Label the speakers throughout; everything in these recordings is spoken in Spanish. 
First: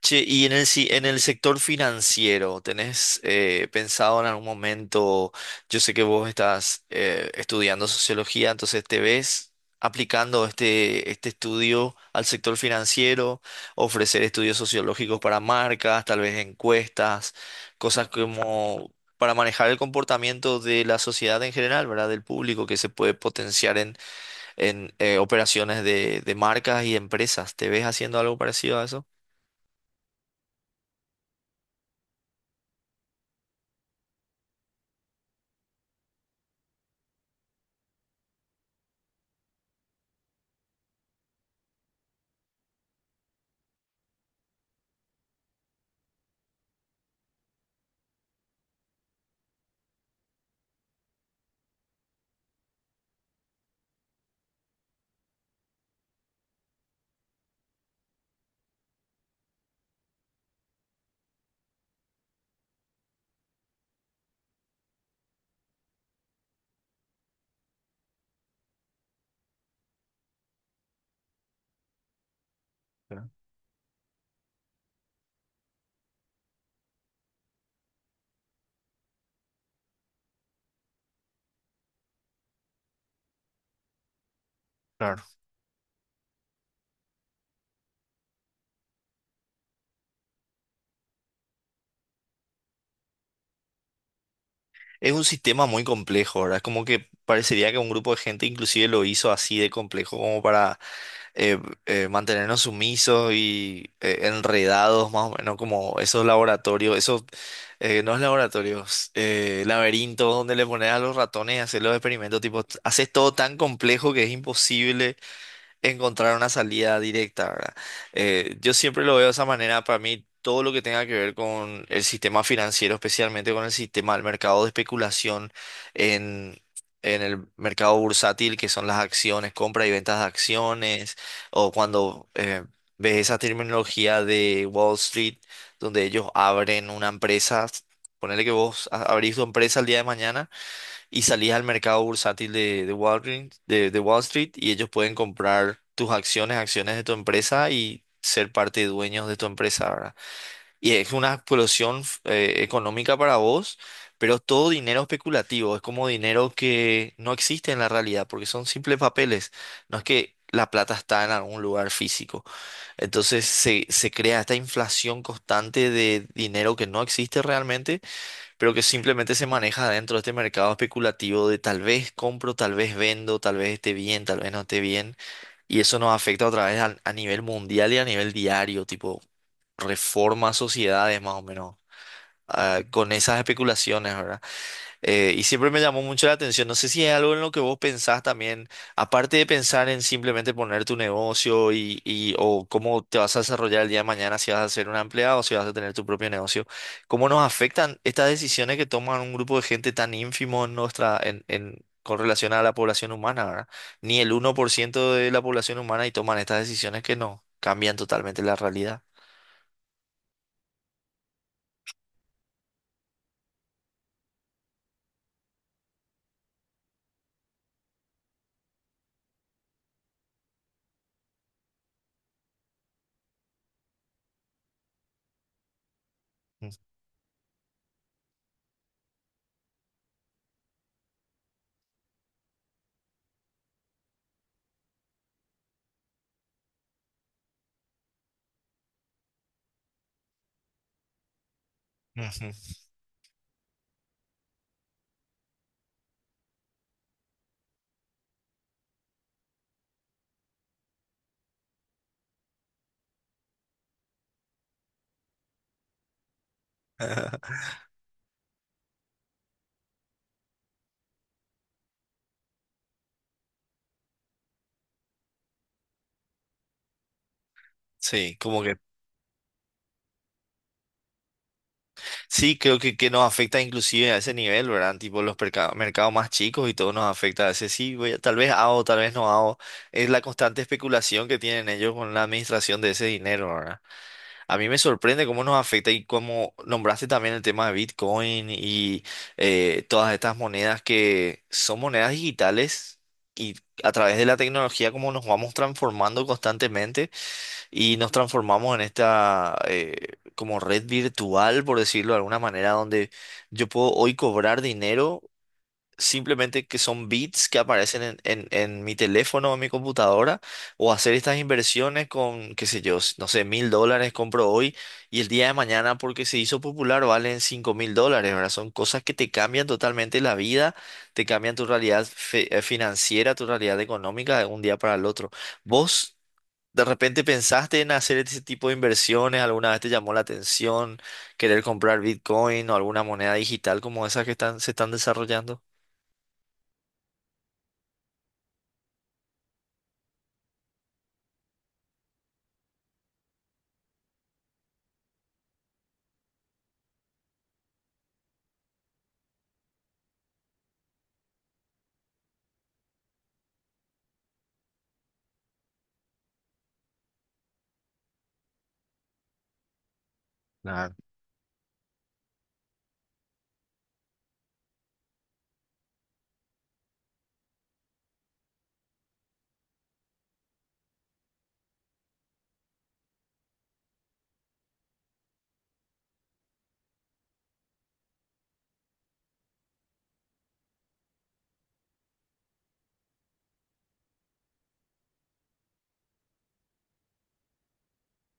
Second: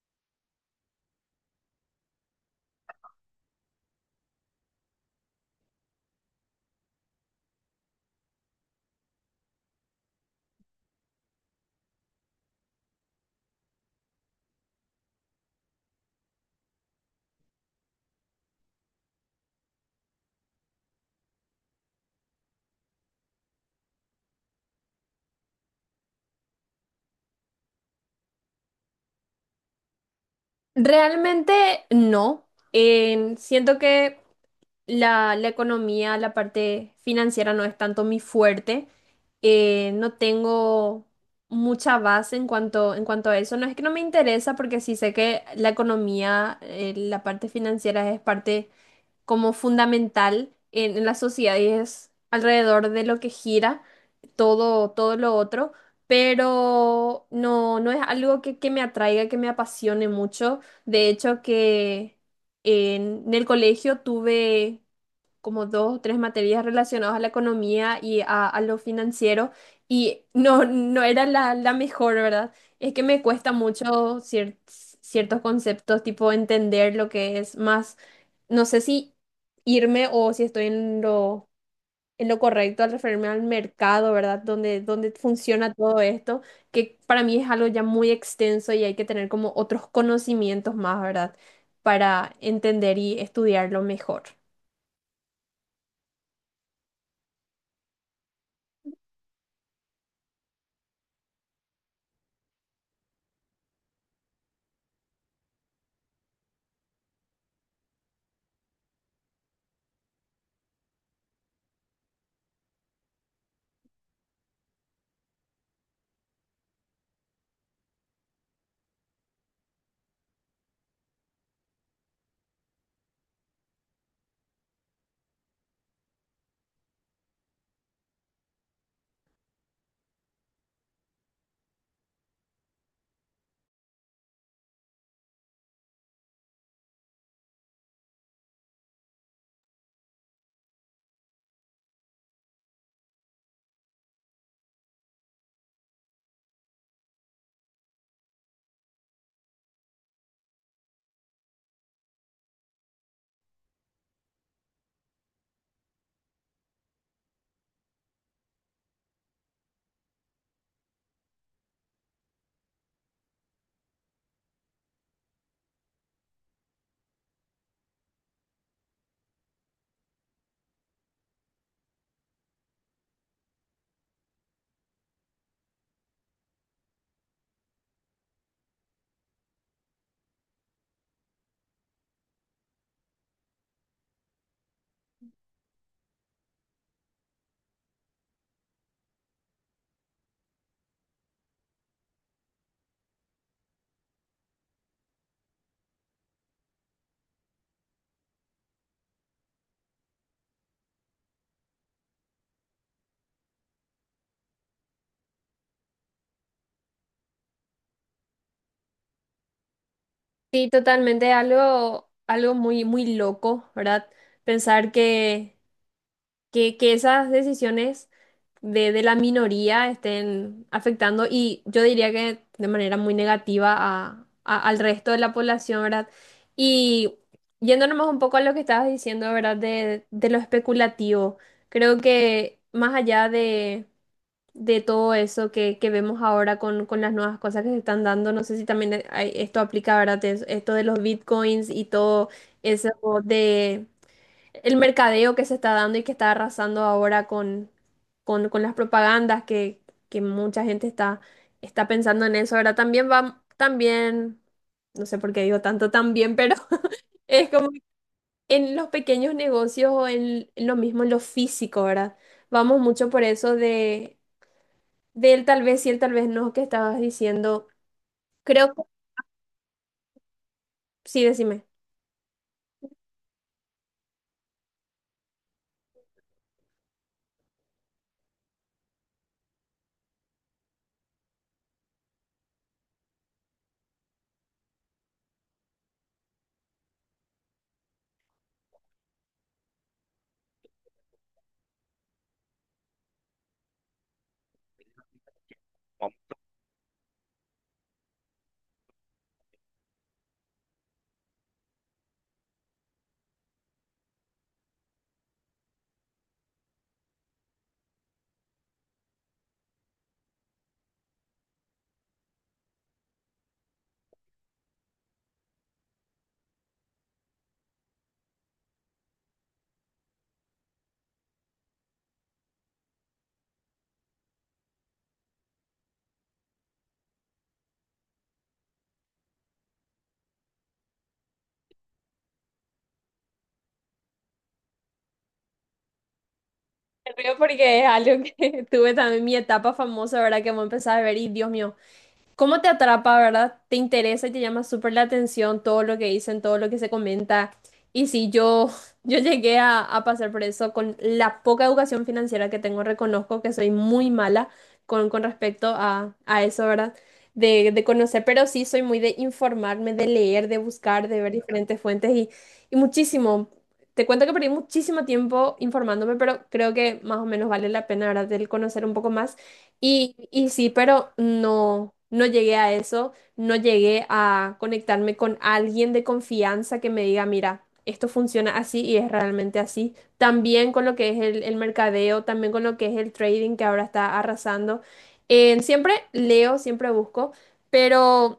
Speaker 1: Che, y en el, en el sector financiero, ¿tenés pensado en algún momento? Yo sé que vos estás estudiando sociología, entonces ¿te ves aplicando este estudio al sector financiero? Ofrecer estudios sociológicos para marcas, tal vez encuestas, cosas como para manejar el comportamiento de la sociedad en general, ¿verdad? Del público que se puede potenciar en operaciones de marcas y empresas. ¿Te ves haciendo algo parecido a eso?
Speaker 2: Realmente no. Siento que la economía, la parte financiera no es tanto mi fuerte. No tengo mucha base en cuanto a eso. No es que no me interesa porque sí sé que la economía, la parte financiera es parte como fundamental en la sociedad y es alrededor de lo que gira todo lo otro, pero no es algo que me atraiga, que me apasione mucho. De hecho, que en el colegio tuve como dos o tres materias relacionadas a la economía y a lo financiero y no era la mejor, ¿verdad? Es que me cuesta mucho ciertos conceptos, tipo entender lo que es más no sé si irme o si estoy en en lo correcto al referirme al mercado, ¿verdad? Donde
Speaker 1: Claro.
Speaker 2: funciona todo esto, que para mí es algo ya muy extenso y hay que tener como otros conocimientos más, ¿verdad? Para entender y estudiarlo mejor.
Speaker 1: Es un sistema muy complejo, ¿verdad? Es como que parecería que un grupo de gente inclusive lo hizo así de complejo como para eh, mantenernos sumisos y enredados más o menos como esos laboratorios, esos, no es laboratorios, laberintos donde le pones a los ratones y hacer los experimentos, tipo, haces todo tan complejo que es imposible encontrar una salida directa, ¿verdad? Yo siempre lo veo de esa manera. Para mí, todo lo que tenga que ver con el sistema financiero, especialmente con el sistema del mercado de especulación en, en el mercado bursátil, que son las acciones, compra y ventas de acciones, o cuando ves esa terminología de Wall Street, donde ellos abren una empresa. Ponele que vos abrís tu empresa el día de mañana y salís al mercado bursátil de de Wall Street y ellos pueden comprar tus acciones, acciones de tu empresa y ser parte de dueños de tu empresa, ¿verdad? Y es una explosión económica para vos, pero es todo dinero especulativo, es como dinero que no existe en la realidad porque son simples papeles, no es que la plata está en algún lugar físico. Entonces se crea esta inflación constante de dinero que no existe realmente pero que simplemente se maneja dentro de este mercado especulativo de tal vez compro, tal vez vendo, tal vez esté bien, tal vez no esté bien. Y eso nos afecta otra vez a nivel mundial y a nivel diario, tipo reforma sociedades más o menos, con esas especulaciones, ¿verdad? Y siempre me llamó mucho la atención. No sé si es algo en lo que vos pensás también, aparte de pensar en simplemente poner tu negocio o cómo te vas a desarrollar el día de mañana, si vas a ser un empleado o si vas a tener tu propio negocio, ¿cómo nos afectan estas decisiones que toman un grupo de gente tan ínfimo en nuestra, con relación a la población humana, ¿verdad? Ni el 1% de la población humana y toman estas decisiones que no cambian totalmente la realidad.
Speaker 2: Sí, totalmente, algo, algo muy, muy loco, ¿verdad? Pensar que esas decisiones de la minoría estén afectando y yo diría que de manera muy negativa a, al resto de la población, ¿verdad?
Speaker 1: Ujú.
Speaker 2: Y yéndonos un poco a lo que estabas diciendo, ¿verdad? De lo especulativo, creo que más allá de todo eso que vemos ahora con las nuevas cosas que se están dando. No sé si también esto aplica, ¿verdad? Esto de los bitcoins y todo eso de el mercadeo que se está dando y que está arrasando ahora con las propagandas que mucha gente está pensando en eso. Ahora también va, también, no sé por qué digo tanto también, pero es como en los pequeños negocios o en lo mismo, en lo físico, ¿verdad? Vamos mucho por eso de él tal vez sí, él tal vez no, que estabas diciendo.
Speaker 1: Sí, como
Speaker 2: Creo
Speaker 1: que
Speaker 2: que sí, decime.
Speaker 1: sí, creo que nos afecta inclusive a ese nivel, ¿verdad? Tipo los mercados más chicos y todo nos afecta a ese sí, tal vez hago, tal vez no hago. Es la constante especulación que tienen ellos con la administración de ese dinero, ¿verdad? A mí me sorprende cómo nos afecta y cómo nombraste también el tema de Bitcoin y todas estas monedas que son monedas digitales y a través de la tecnología cómo nos vamos transformando constantemente y nos transformamos en esta como red virtual, por decirlo de alguna manera, donde yo puedo hoy cobrar dinero simplemente que son bits que aparecen en mi teléfono o en mi computadora, o hacer estas inversiones con, qué sé yo, no sé, $1000 compro hoy y el día de mañana porque se hizo popular valen $5000, ¿verdad? Son cosas que te cambian totalmente la vida, te cambian tu realidad financiera, tu realidad económica de un día para el otro. ¿Vos? ¿De repente pensaste en hacer ese tipo de inversiones? ¿Alguna vez te llamó la atención querer comprar Bitcoin o alguna moneda digital como esas que están, se están desarrollando?
Speaker 2: Me río porque es algo que tuve también mi etapa famosa, ¿verdad? Que vos empezás a ver y Dios mío. ¿Cómo te atrapa, verdad? Te interesa y te llama súper la atención todo lo que dicen, todo lo que se comenta. Y sí, yo, yo llegué a pasar por eso con la poca educación financiera que tengo. Reconozco que soy muy mala con respecto a eso, ¿verdad? De conocer, pero sí soy muy de informarme, de leer, de buscar, de ver diferentes fuentes y muchísimo. Te cuento que perdí muchísimo tiempo informándome, pero creo que más o menos vale la pena, ¿verdad? El conocer un poco más. Y sí, pero no llegué a eso, no llegué a conectarme con alguien de confianza que me diga, mira, esto funciona así y es realmente así. También con lo que es el mercadeo, también con lo que es el trading que ahora está arrasando. Siempre leo, siempre busco, pero...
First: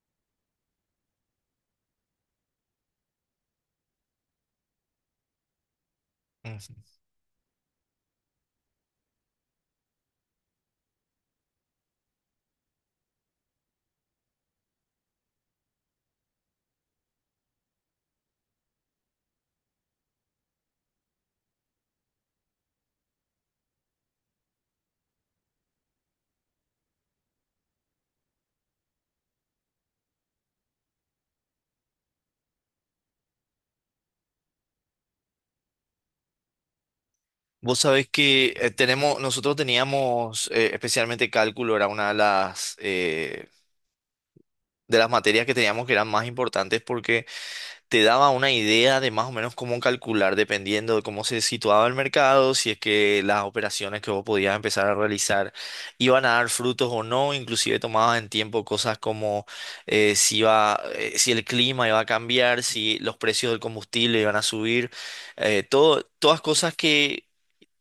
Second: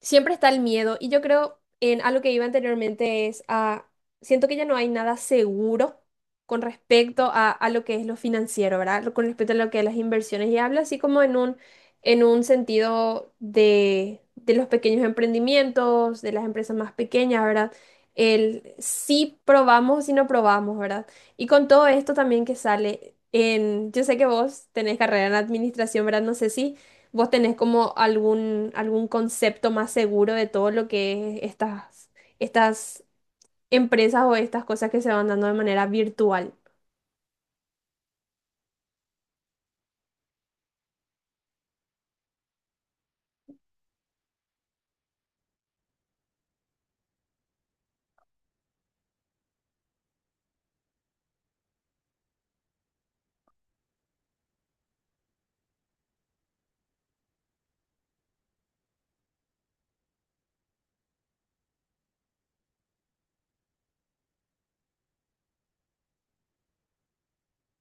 Speaker 2: Siempre está el miedo y yo creo en algo que iba anteriormente es a, siento que ya no hay nada seguro con
Speaker 1: Ujú.
Speaker 2: respecto a lo que es lo financiero, ¿verdad? Con respecto a lo que es las inversiones y hablo así como en un sentido de los pequeños emprendimientos, de las empresas más pequeñas, ¿verdad? El si probamos, si no probamos, ¿verdad? Y con todo esto también que sale en, yo sé que vos tenés carrera en administración, ¿verdad? No sé si... ¿Vos tenés como algún, algún concepto más seguro de todo lo que es estas, estas empresas o estas cosas que se van dando de manera virtual?
Speaker 1: Vos sabés que tenemos, nosotros teníamos especialmente cálculo, era una de las materias que teníamos que eran más importantes porque te daba una idea de más o menos cómo calcular dependiendo de cómo se situaba el mercado, si es que las operaciones que vos podías empezar a realizar iban a dar frutos o no, inclusive tomabas en tiempo cosas como si iba, si el clima iba a cambiar, si los precios del combustible iban a subir, todas cosas que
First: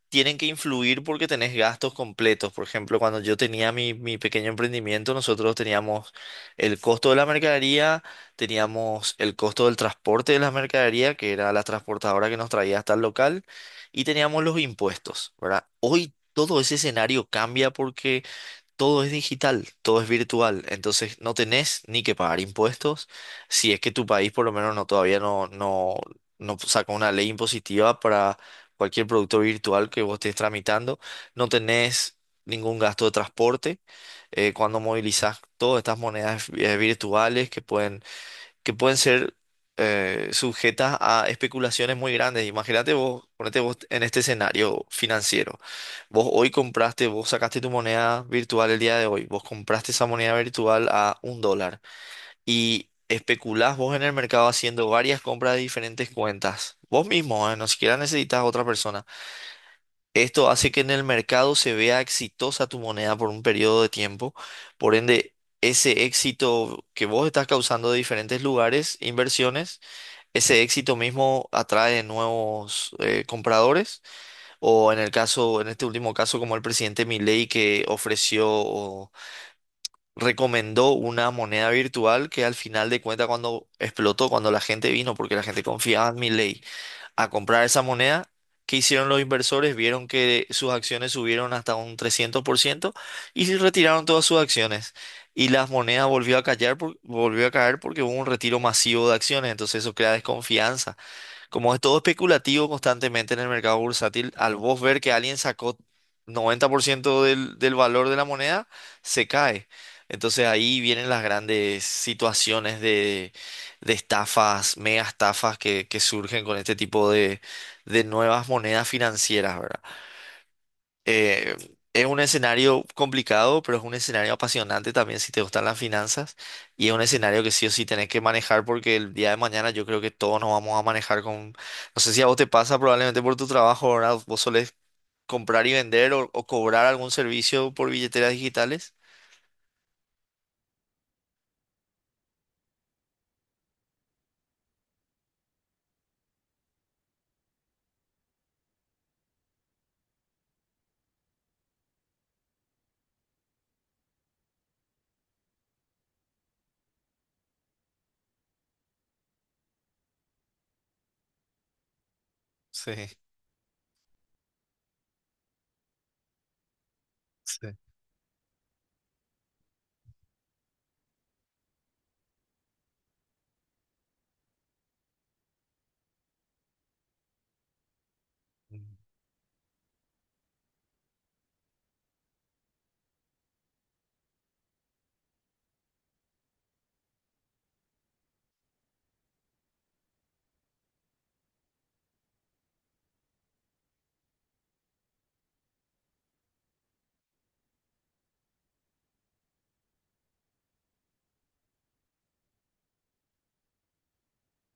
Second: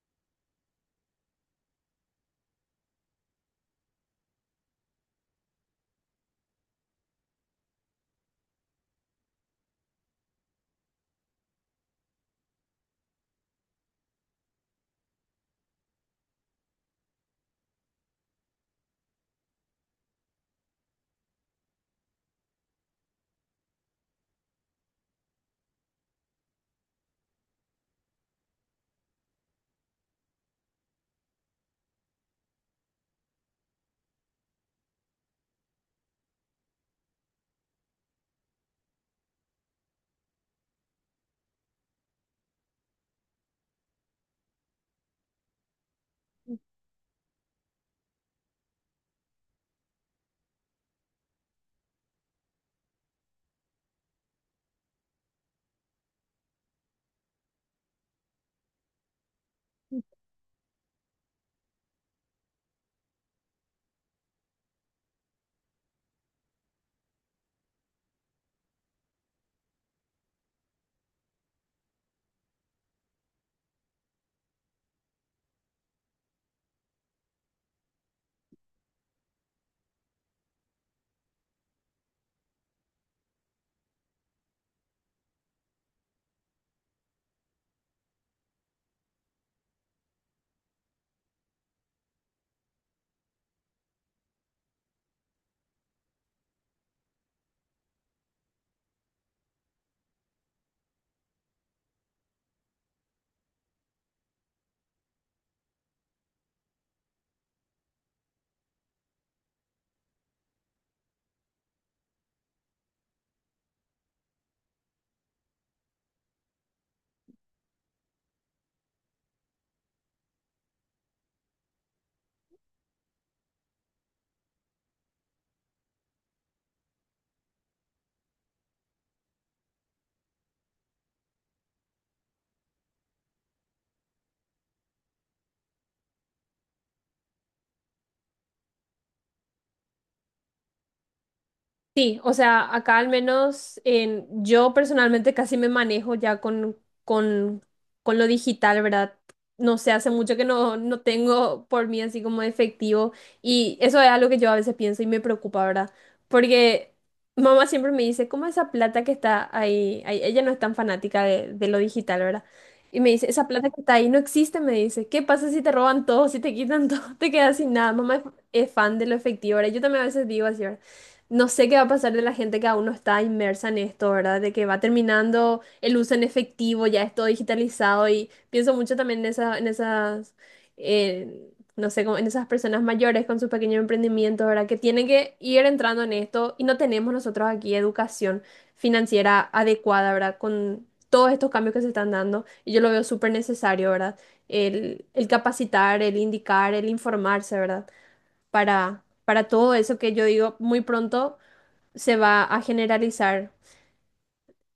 Speaker 1: tienen que influir porque tenés gastos completos. Por ejemplo, cuando yo tenía mi pequeño emprendimiento, nosotros teníamos el costo de la mercadería, teníamos el costo del transporte de la mercadería, que era la transportadora que nos traía hasta el local, y teníamos los impuestos, ¿verdad? Hoy todo ese escenario cambia porque todo es digital, todo es virtual, entonces no tenés ni que pagar impuestos, si es que tu país por lo menos no todavía no saca una ley impositiva para cualquier producto virtual que vos estés tramitando, no tenés ningún gasto de transporte cuando movilizás todas estas monedas virtuales que pueden ser sujetas a especulaciones muy grandes. Imagínate vos, ponete vos en este escenario financiero. Vos hoy compraste, vos sacaste tu moneda virtual el día de hoy, vos compraste esa moneda virtual a un dólar y especulás vos en el mercado haciendo varias compras de diferentes cuentas. Vos mismo, no siquiera necesitas a otra persona. Esto hace que en el mercado se vea exitosa tu moneda por un periodo de tiempo. Por ende, ese éxito que vos estás causando de diferentes lugares, inversiones, ese éxito mismo atrae nuevos compradores. O en el caso, en este último caso, como el presidente Milei que ofreció o recomendó una moneda virtual que al final de cuentas cuando explotó, cuando la gente vino, porque la gente confiaba en Milei a comprar esa moneda. ¿Qué hicieron los inversores? Vieron que sus acciones subieron hasta un 300% y se retiraron todas sus acciones. Y las monedas volvió a caer porque hubo un retiro masivo de acciones. Entonces eso crea desconfianza. Como es todo especulativo constantemente en el mercado bursátil, al vos ver que alguien sacó 90% del valor de la moneda, se cae. Entonces ahí vienen las grandes situaciones de estafas, mega estafas que surgen con este tipo de nuevas monedas financieras, ¿verdad? Eh, es un escenario complicado, pero es un escenario apasionante también si te gustan las finanzas. Y es un escenario que sí o sí tenés que manejar porque el día de mañana yo creo que todos nos vamos a manejar con... No sé si a vos te pasa probablemente por tu trabajo, ¿verdad? Vos solés comprar y vender o cobrar algún servicio por billeteras digitales.
Speaker 2: Sí, o sea, acá al menos en, yo personalmente casi me manejo ya con, con lo digital, ¿verdad? No sé, hace mucho que no tengo por mí así como efectivo y eso es algo que yo a veces pienso y me preocupa, ¿verdad? Porque mamá siempre me dice, ¿cómo esa plata que está ahí? Ella no es tan fanática de lo digital, ¿verdad? Y me
Speaker 1: Sí,
Speaker 2: dice, esa plata que está ahí no existe, me dice, ¿qué pasa si te roban todo, si te quitan todo, te quedas
Speaker 1: sí.
Speaker 2: sin nada? Mamá es fan de lo efectivo, ¿verdad? Yo también a veces digo así, ¿verdad? No sé qué va a pasar de la gente que aún no está inmersa en esto, ¿verdad? De que va terminando el uso en efectivo, ya es todo digitalizado y pienso
Speaker 1: Mm.
Speaker 2: mucho también en esa, en esas, no sé, como en esas personas mayores con sus pequeños emprendimientos, ¿verdad? Que tienen que ir entrando en esto y no tenemos nosotros aquí educación financiera adecuada, ¿verdad? Con todos estos cambios que se están dando y yo lo veo súper necesario, ¿verdad? El capacitar, el indicar, el informarse, ¿verdad? Para todo eso que yo digo muy pronto se va a generalizar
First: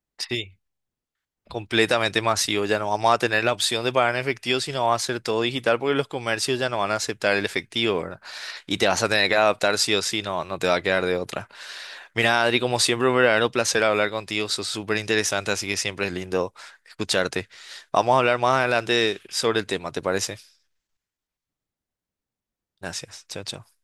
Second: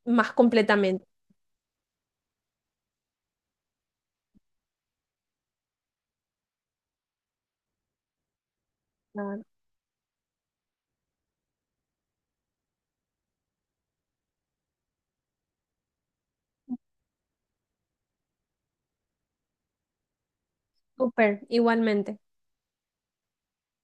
Speaker 2: más
Speaker 1: Sí,
Speaker 2: completamente.
Speaker 1: completamente masivo. Ya no vamos a tener la opción de pagar en efectivo, sino va a ser todo digital porque los comercios ya no van a aceptar el efectivo, ¿verdad? Y te vas a tener que
Speaker 2: Claro.
Speaker 1: adaptar sí o sí, no, no te va a quedar de otra. Mira, Adri, como siempre, un verdadero placer hablar contigo. Sos súper interesante, así que siempre es lindo escucharte. Vamos a hablar más adelante sobre el tema, ¿te parece?
Speaker 2: Súper, igualmente.
Speaker 1: Gracias. Chao, chao.